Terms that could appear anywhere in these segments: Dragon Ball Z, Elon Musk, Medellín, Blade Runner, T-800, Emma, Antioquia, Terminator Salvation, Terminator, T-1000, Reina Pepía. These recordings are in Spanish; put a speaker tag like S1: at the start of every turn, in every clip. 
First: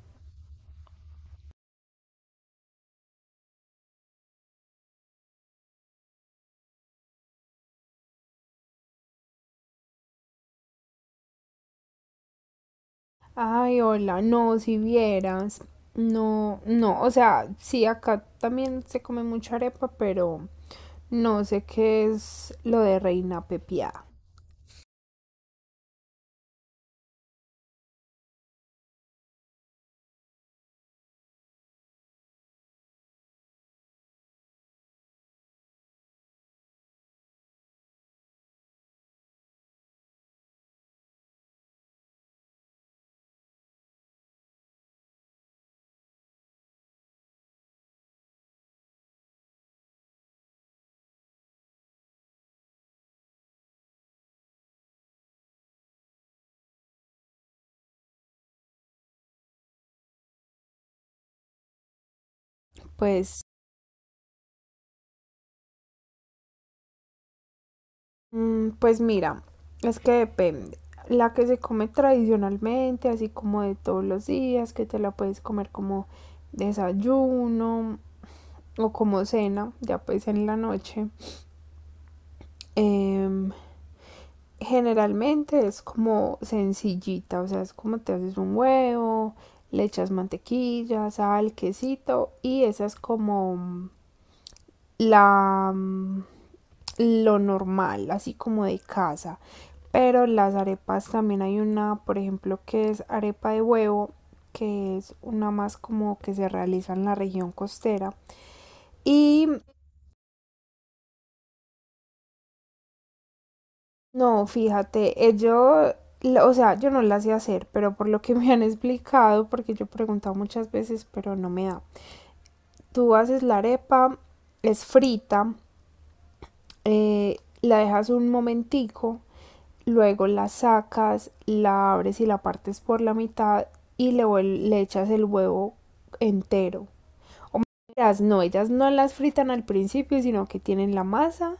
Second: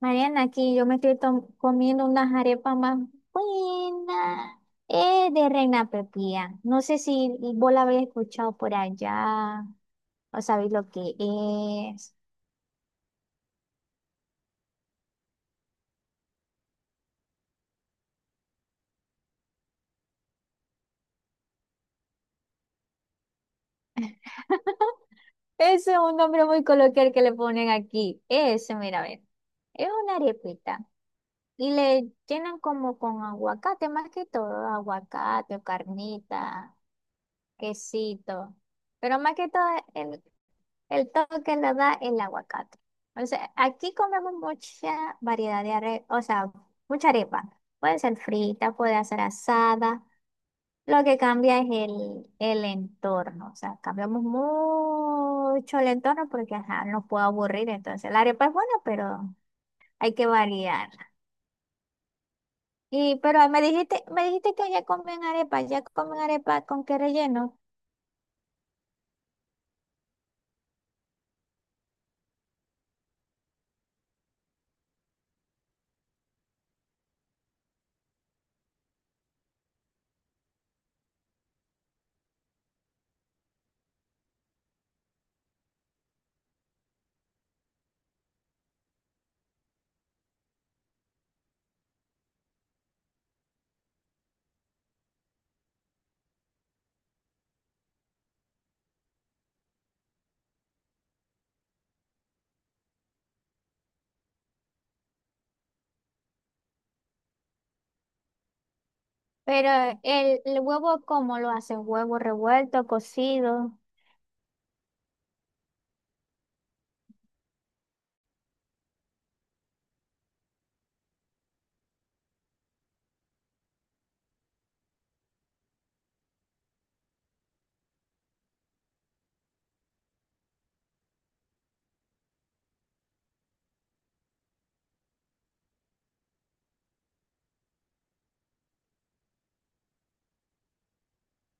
S1: Mariana, aquí yo me estoy comiendo unas arepas más buenas. De Reina Pepía. No sé si vos la habéis escuchado por allá o sabéis lo que es.
S2: Ay, hola, no, si vieras, no, no, o sea, sí, acá también se come mucha arepa, pero no sé qué es lo de reina pepiada.
S1: Ese es un nombre muy coloquial que le ponen aquí. Ese, mira, a ver. Es una arepita. Y le llenan como con aguacate, más que todo, aguacate o carnita. Quesito. Pero más que todo, el, el toque lo da el aguacate. O sea, aquí comemos mucha variedad de arepa, o sea, mucha arepa. Puede ser frita, puede ser asada. Lo que cambia es el entorno. O sea, cambiamos mucho el entorno porque ajá, nos puede aburrir. Entonces, la arepa es buena, pero hay que variar. Y,
S2: Pues,
S1: pero me dijiste que ya comen arepa con qué relleno.
S2: pues mira, es que depende. La que se come tradicionalmente, así como de todos los días, que te la puedes comer como desayuno o como cena, ya pues en la noche. Em, generalmente es como sencillita, o sea, es como te haces un huevo, le echas mantequilla, sal, quesito y esa es como la lo normal, así como de casa. Pero las arepas también hay una, por ejemplo, que es arepa de huevo, que es una más como que se realiza en la región costera. Y
S1: Pero el huevo, ¿cómo lo hacen? ¿Huevo revuelto, cocido?
S2: no, fíjate, yo, o sea, yo no la sé hacer, pero por lo que me han explicado, porque yo he preguntado muchas veces, pero no me da. Tú haces la arepa, es frita, la dejas un momentico, luego la sacas, la abres y la partes por la mitad y le, le echas el huevo entero. O las no, ellas no las fritan al principio, sino que tienen la masa,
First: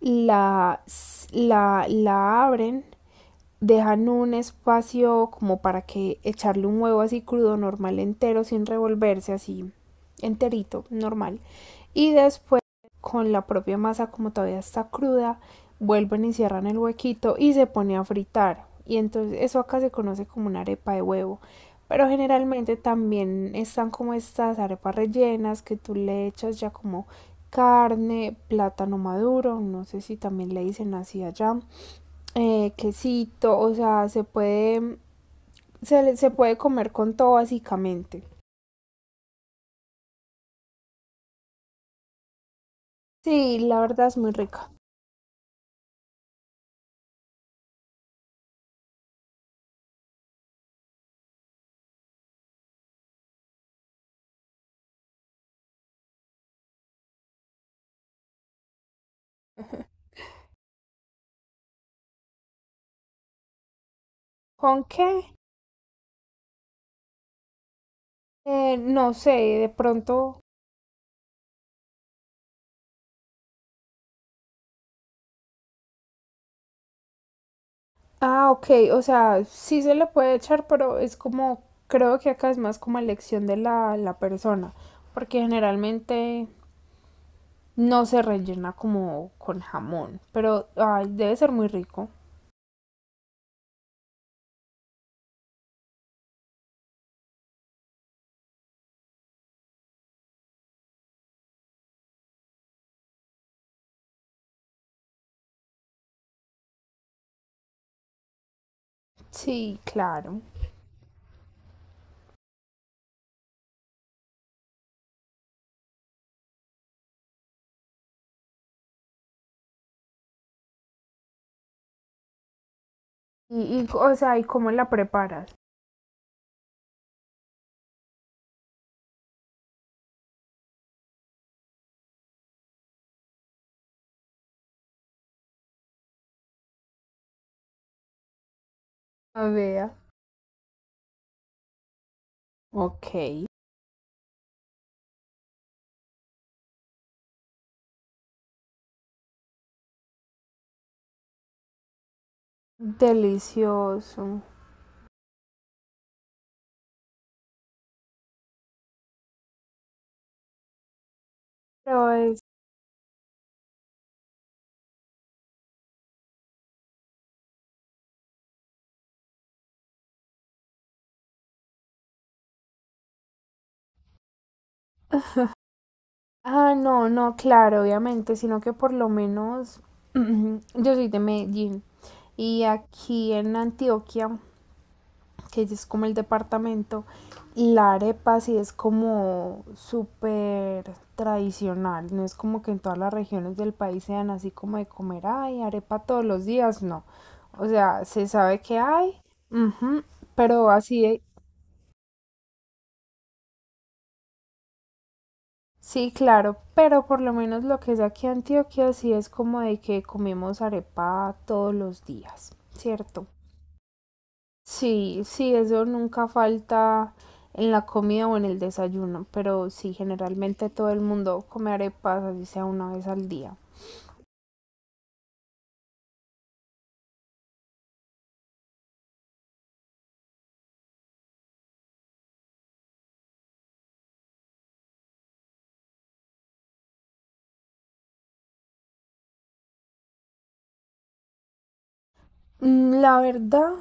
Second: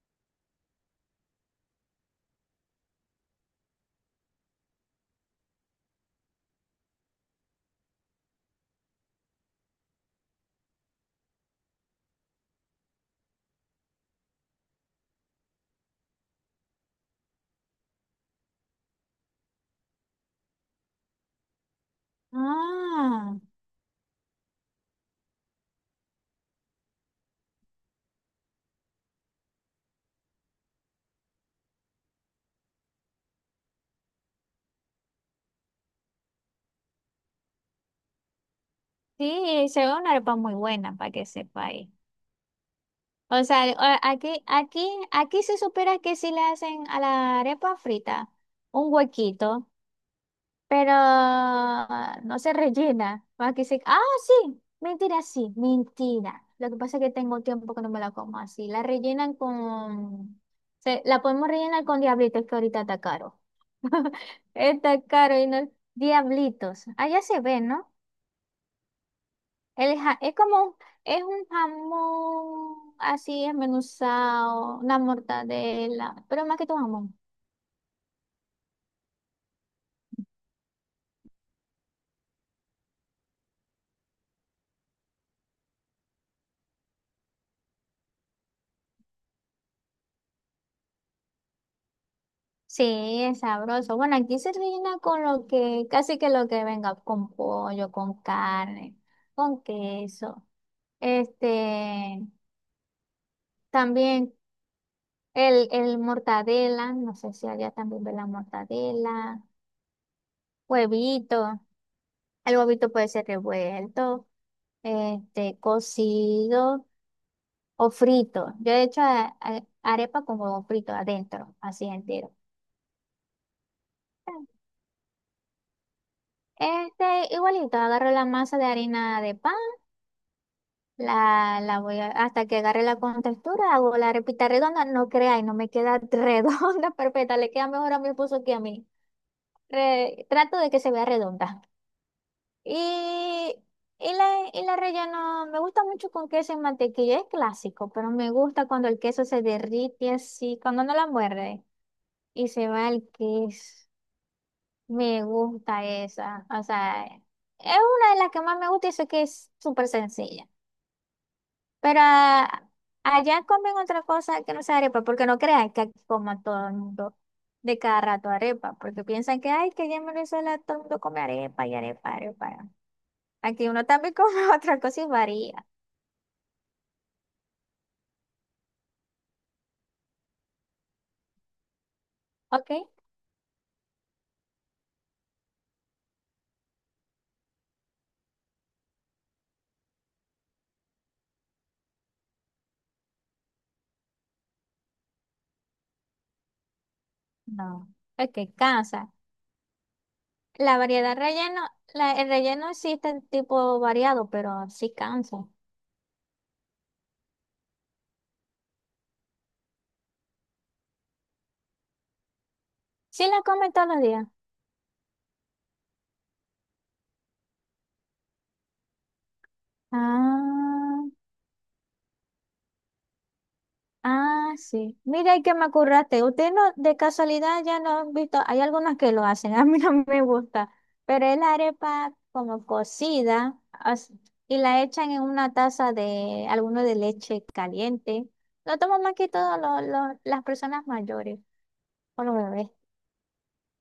S2: la, la, la abren, dejan un espacio como para que echarle un huevo así crudo, normal, entero, sin revolverse, así enterito, normal. Y después con la propia masa, como todavía está cruda, vuelven y cierran el huequito y se pone a fritar. Y entonces eso acá se conoce como una arepa de huevo. Pero generalmente
S1: Ah,
S2: también están como estas arepas rellenas que tú le echas ya como carne, plátano maduro, no sé si también le dicen así allá, quesito, o sea, se puede, se, se puede comer con todo básicamente.
S1: sí, se ve una arepa muy buena para que sepa ahí. O
S2: Sí,
S1: sea,
S2: la verdad es muy
S1: aquí,
S2: rica.
S1: aquí se supera que sí le hacen a la arepa frita un huequito, pero no se rellena. Aquí se... Ah, sí, mentira, sí, mentira. Lo que pasa es que tengo tiempo que no me la como así. La rellenan con... la podemos rellenar con diablitos que ahorita está caro
S2: ¿Con
S1: Está
S2: qué?
S1: caro y no. Diablitos. Allá se ve, ¿no?
S2: No sé, de
S1: El es
S2: pronto.
S1: como es un jamón así esmenuzado, una mortadela, pero más que tu jamón.
S2: Ah, ok, o sea, sí se le puede echar, pero es como, creo que acá es más como elección de la persona, porque generalmente no se rellena como con jamón, pero ay, debe ser muy rico.
S1: Sí, es sabroso. Bueno, aquí se rellena con lo que, casi que lo que venga, con pollo, con carne, con queso. Este, también el mortadela, no sé si allá también ve la mortadela,
S2: Sí, claro.
S1: huevito. El huevito puede ser revuelto. Este, cocido o frito. Yo he hecho arepa con huevo frito adentro, así entero.
S2: Y, o sea, ¿y cómo la preparas?
S1: Este, igualito, agarro la masa de harina de pan, la voy hasta que agarre la contextura, hago la arepita redonda, no creáis, no me queda redonda perfecta, le queda mejor a mi esposo que a mí.
S2: A ver.
S1: Trato de que se vea redonda.
S2: Ok.
S1: Y, y la relleno, me gusta mucho con queso y mantequilla, es clásico, pero me gusta cuando el queso se derrite así, cuando no la muerde y se va el queso.
S2: Delicioso.
S1: Me gusta esa, o sea, es una de las que más me gusta y sé que es súper sencilla. Pero
S2: Pero es...
S1: ah, allá comen otra cosa que no sea arepa, porque no crean que aquí coma todo el mundo de cada rato arepa, porque piensan que, ay, que allá en Venezuela todo el mundo come arepa y arepa, arepa. Aquí uno también come otra cosa y varía,
S2: Ah, no, no, claro, obviamente, sino que por lo menos yo soy de Medellín y
S1: ¿ok?
S2: aquí en Antioquia, que es como el departamento, la arepa sí es como súper tradicional, no es como que en todas las regiones del país sean así como de comer, ay, arepa todos los días, no. O
S1: No.
S2: sea, se
S1: Ok,
S2: sabe que
S1: cansa.
S2: hay, ujú, pero
S1: La
S2: así
S1: variedad
S2: de
S1: relleno, el relleno existe en tipo variado, pero sí cansa.
S2: sí, claro, pero por lo menos lo que es aquí Antioquia sí es como de que comemos arepa todos los días,
S1: Sí
S2: ¿cierto?
S1: la comen todos los días.
S2: Sí, sí, eso nunca falta en la comida o en el desayuno, pero sí, generalmente todo el
S1: Ah.
S2: mundo come arepas, así sea una vez al día.
S1: Ah, sí. Mira, y que me acurraste. Usted no, de casualidad ya no han visto, hay algunas que lo hacen, a mí no me gusta, pero es la arepa como cocida y la echan en una taza de alguno de leche caliente. Lo toman más que todo las personas mayores o los bebés.
S2: Mm, la verdad,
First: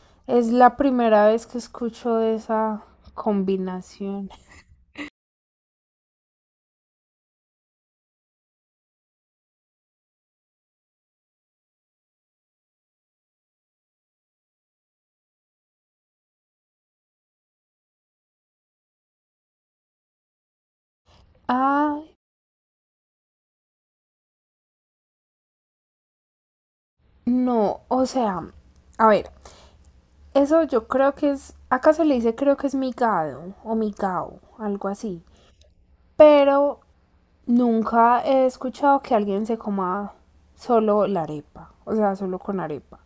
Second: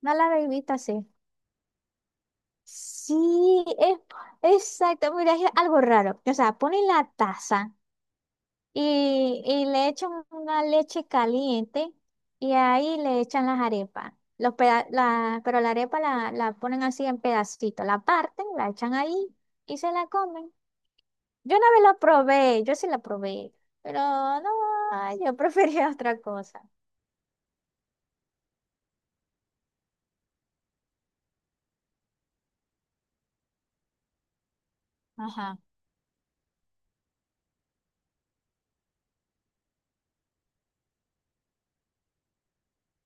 S1: No la
S2: es
S1: habéis visto
S2: la
S1: así.
S2: primera vez que escucho de esa
S1: Sí, es
S2: combinación.
S1: exacto. Mira, es algo raro. O sea, ponen la taza. Y le echan una leche caliente y ahí le echan las arepas. Pero la arepa la ponen así en pedacitos, la parten, la echan ahí y se la comen. Yo una vez la
S2: Ah,
S1: probé, yo sí la probé, pero no, ay, yo prefería otra cosa.
S2: no, o sea, a ver. Eso yo creo que es, acá se le dice creo que es migado o migao, algo así.
S1: Ajá.
S2: Pero nunca he escuchado que alguien se coma solo la arepa, o sea, solo con arepa.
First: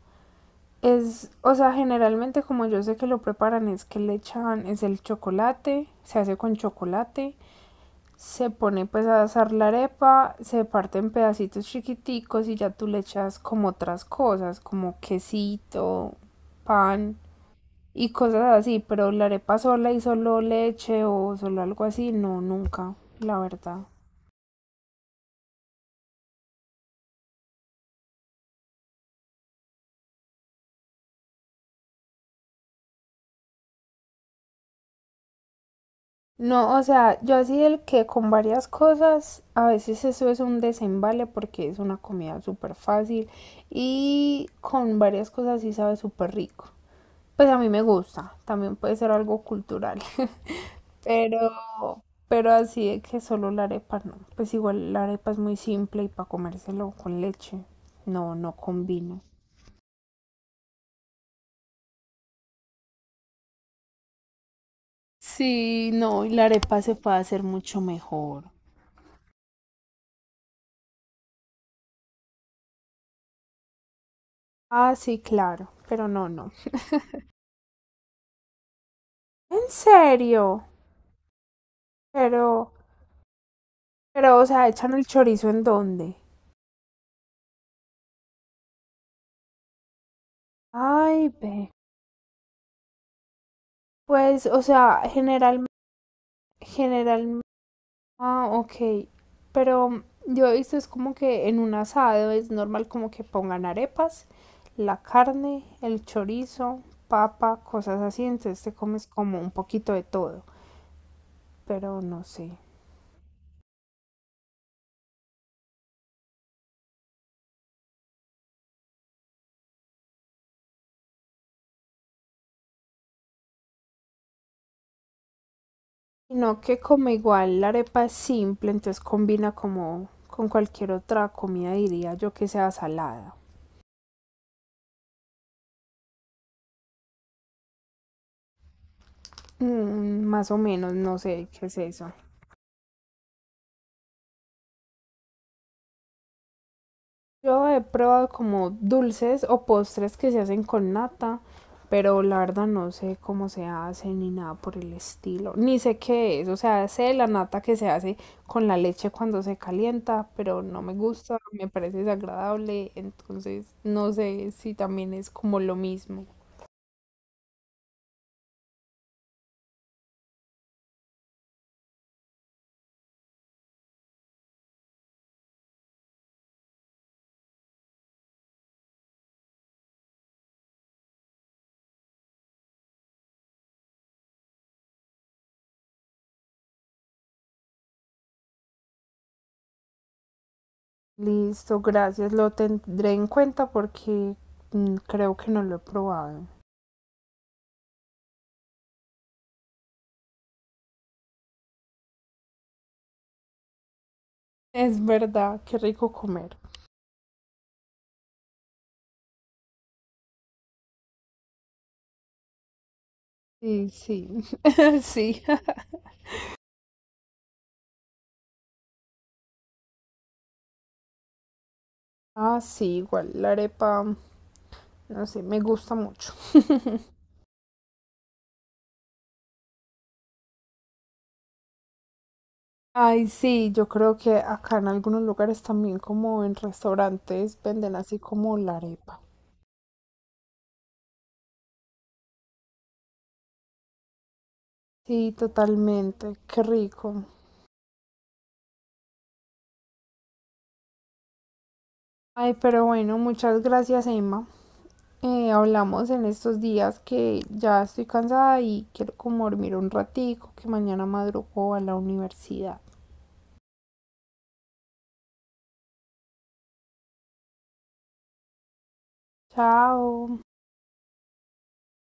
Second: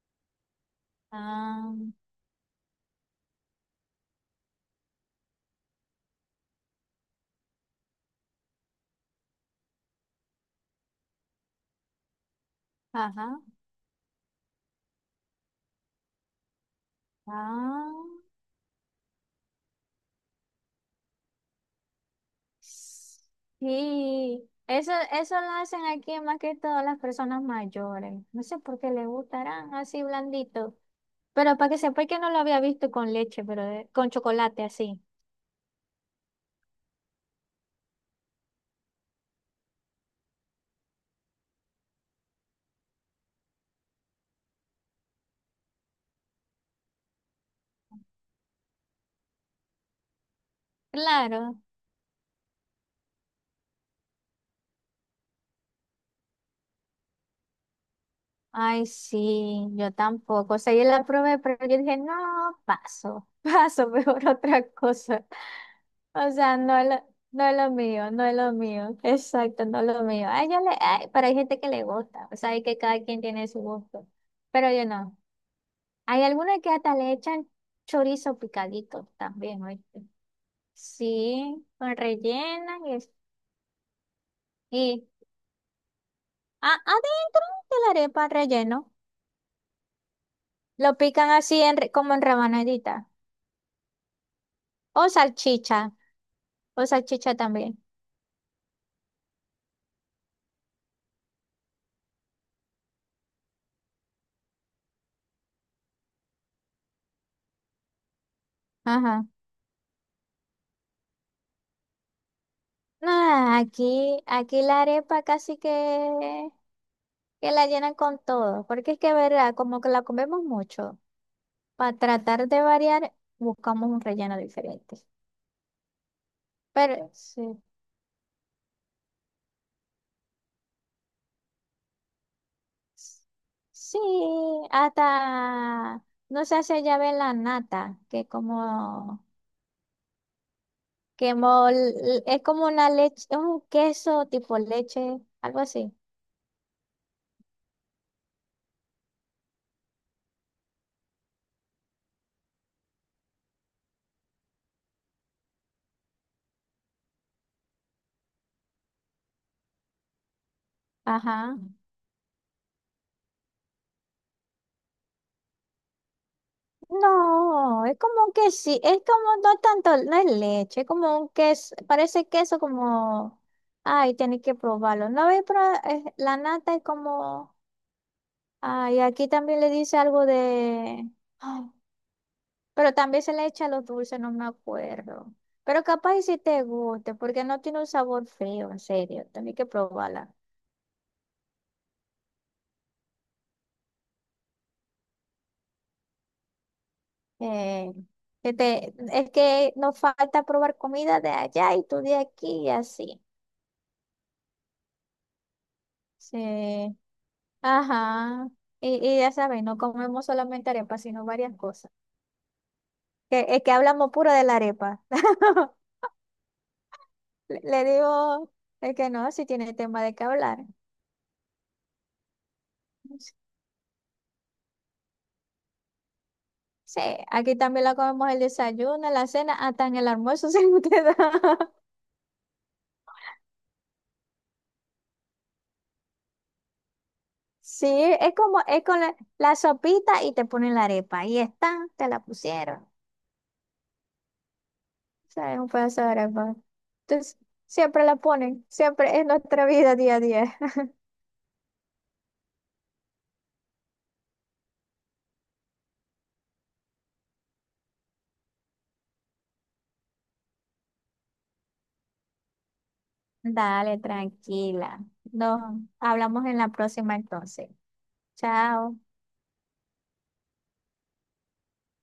S2: Es, o
S1: Ah,
S2: sea, generalmente como yo sé que lo preparan es que le echan, es el chocolate, se hace con chocolate, se pone pues a asar la arepa, se parte en pedacitos chiquiticos y ya tú le echas
S1: ajá.
S2: como otras cosas, como quesito, pan,
S1: Ah.
S2: y cosas así, pero la arepa sola y solo leche o solo algo así, no, nunca, la verdad.
S1: Sí, eso lo hacen aquí más que todas las personas mayores. No sé por qué les gustarán así blandito. Pero para que sepa que no lo había visto con leche, pero con chocolate así.
S2: No, o sea, yo así el que con varias cosas, a veces eso es un desembale porque es una comida súper fácil y con varias cosas sí sabe súper rico. Pues a mí me gusta, también puede ser algo cultural,
S1: Claro.
S2: pero, pero así de que solo la arepa no. Pues igual la arepa es muy simple y para comérselo con leche, no, no
S1: Ay,
S2: combino.
S1: sí, yo tampoco. O sea, yo la probé, pero yo dije, no, paso, paso, mejor otra cosa.
S2: Sí, no, y
S1: O
S2: la
S1: sea,
S2: arepa se puede hacer
S1: no es lo
S2: mucho
S1: mío, no es
S2: mejor.
S1: lo mío. Exacto, no es lo mío. Ay, yo le, ay, pero hay gente que le gusta. O sea, hay que cada quien tiene su gusto. Pero yo
S2: Ah,
S1: no.
S2: sí, claro, pero
S1: Hay
S2: no, no.
S1: algunas que hasta le echan chorizo picadito también,
S2: ¿En
S1: ¿oíste?
S2: serio?
S1: Sí, con
S2: Pero,
S1: rellena
S2: pero, o sea, ¿echan el
S1: y,
S2: chorizo en dónde?
S1: Adentro de la arepa relleno. Lo
S2: Ay,
S1: pican así
S2: ve.
S1: en como en rabanadita.
S2: Pues, o sea,
S1: O
S2: general,
S1: salchicha. O salchicha
S2: general,
S1: también.
S2: ah, ok. Pero yo he visto es como que en un asado es normal como que pongan arepas, la carne, el chorizo, papa, cosas así, entonces te comes
S1: Ajá.
S2: como un poquito de todo, pero no sé.
S1: Ah, aquí la arepa casi que la llenan con todo. Porque es que, verdad, como que la comemos mucho. Para tratar de variar, buscamos un relleno diferente.
S2: Sino que como
S1: Pero
S2: igual
S1: sí.
S2: la arepa es simple, entonces combina como con cualquier otra comida, diría yo que sea salada.
S1: Sí, hasta no se hace llave la nata, que como
S2: Mm, más o menos, no
S1: que
S2: sé qué es eso.
S1: es como una leche, es un queso tipo leche, algo así.
S2: Yo he probado como dulces o postres que se hacen con nata, pero la verdad no sé cómo se hace ni nada por el estilo. Ni sé qué es, o sea, sé la nata que se hace con la leche cuando se calienta, pero no me gusta,
S1: Ajá.
S2: me parece desagradable, entonces no sé si también es como lo mismo.
S1: No, es como que sí, es como no tanto, no es leche, es como un queso, parece queso como, ay, tenés que probarlo. No habéis probado, la nata es como, ay, aquí también le dice algo de, ay, pero también se le echa los dulces, no me acuerdo. Pero capaz y si te guste, porque no tiene un sabor feo, en serio, tenés que probarla.
S2: Listo, gracias. Lo tendré en cuenta porque creo que no lo he probado.
S1: Eh, este, es que nos falta probar comida de allá y tú de aquí y así.
S2: Es verdad, qué rico comer.
S1: Sí, ajá. Y ya sabes, no comemos solamente arepa, sino varias cosas. Que, es que
S2: Sí,
S1: hablamos
S2: sí,
S1: puro de la arepa.
S2: sí.
S1: Le digo, es que no, si tiene tema de qué hablar.
S2: Ah, sí, igual la arepa, no sé, me gusta mucho.
S1: Sí, aquí también la comemos el desayuno, la cena, hasta en el almuerzo se nos queda.
S2: Ay, sí, yo creo que acá en algunos lugares también, como en restaurantes,
S1: Sí,
S2: venden así
S1: es
S2: como
S1: como,
S2: la
S1: es con
S2: arepa.
S1: la sopita y te ponen la arepa. Ahí está, te la pusieron.
S2: Sí,
S1: Sí, un pedazo de
S2: totalmente,
S1: arepa.
S2: qué rico.
S1: Entonces, siempre la ponen, siempre es nuestra vida día a día.
S2: Ay, pero bueno, muchas gracias, Emma. Eh, hablamos en estos días que ya estoy cansada y quiero como dormir un ratico, que mañana madrugo a la universidad.
S1: Dale, tranquila. Nos hablamos en la próxima entonces. Chao.
S2: Chao.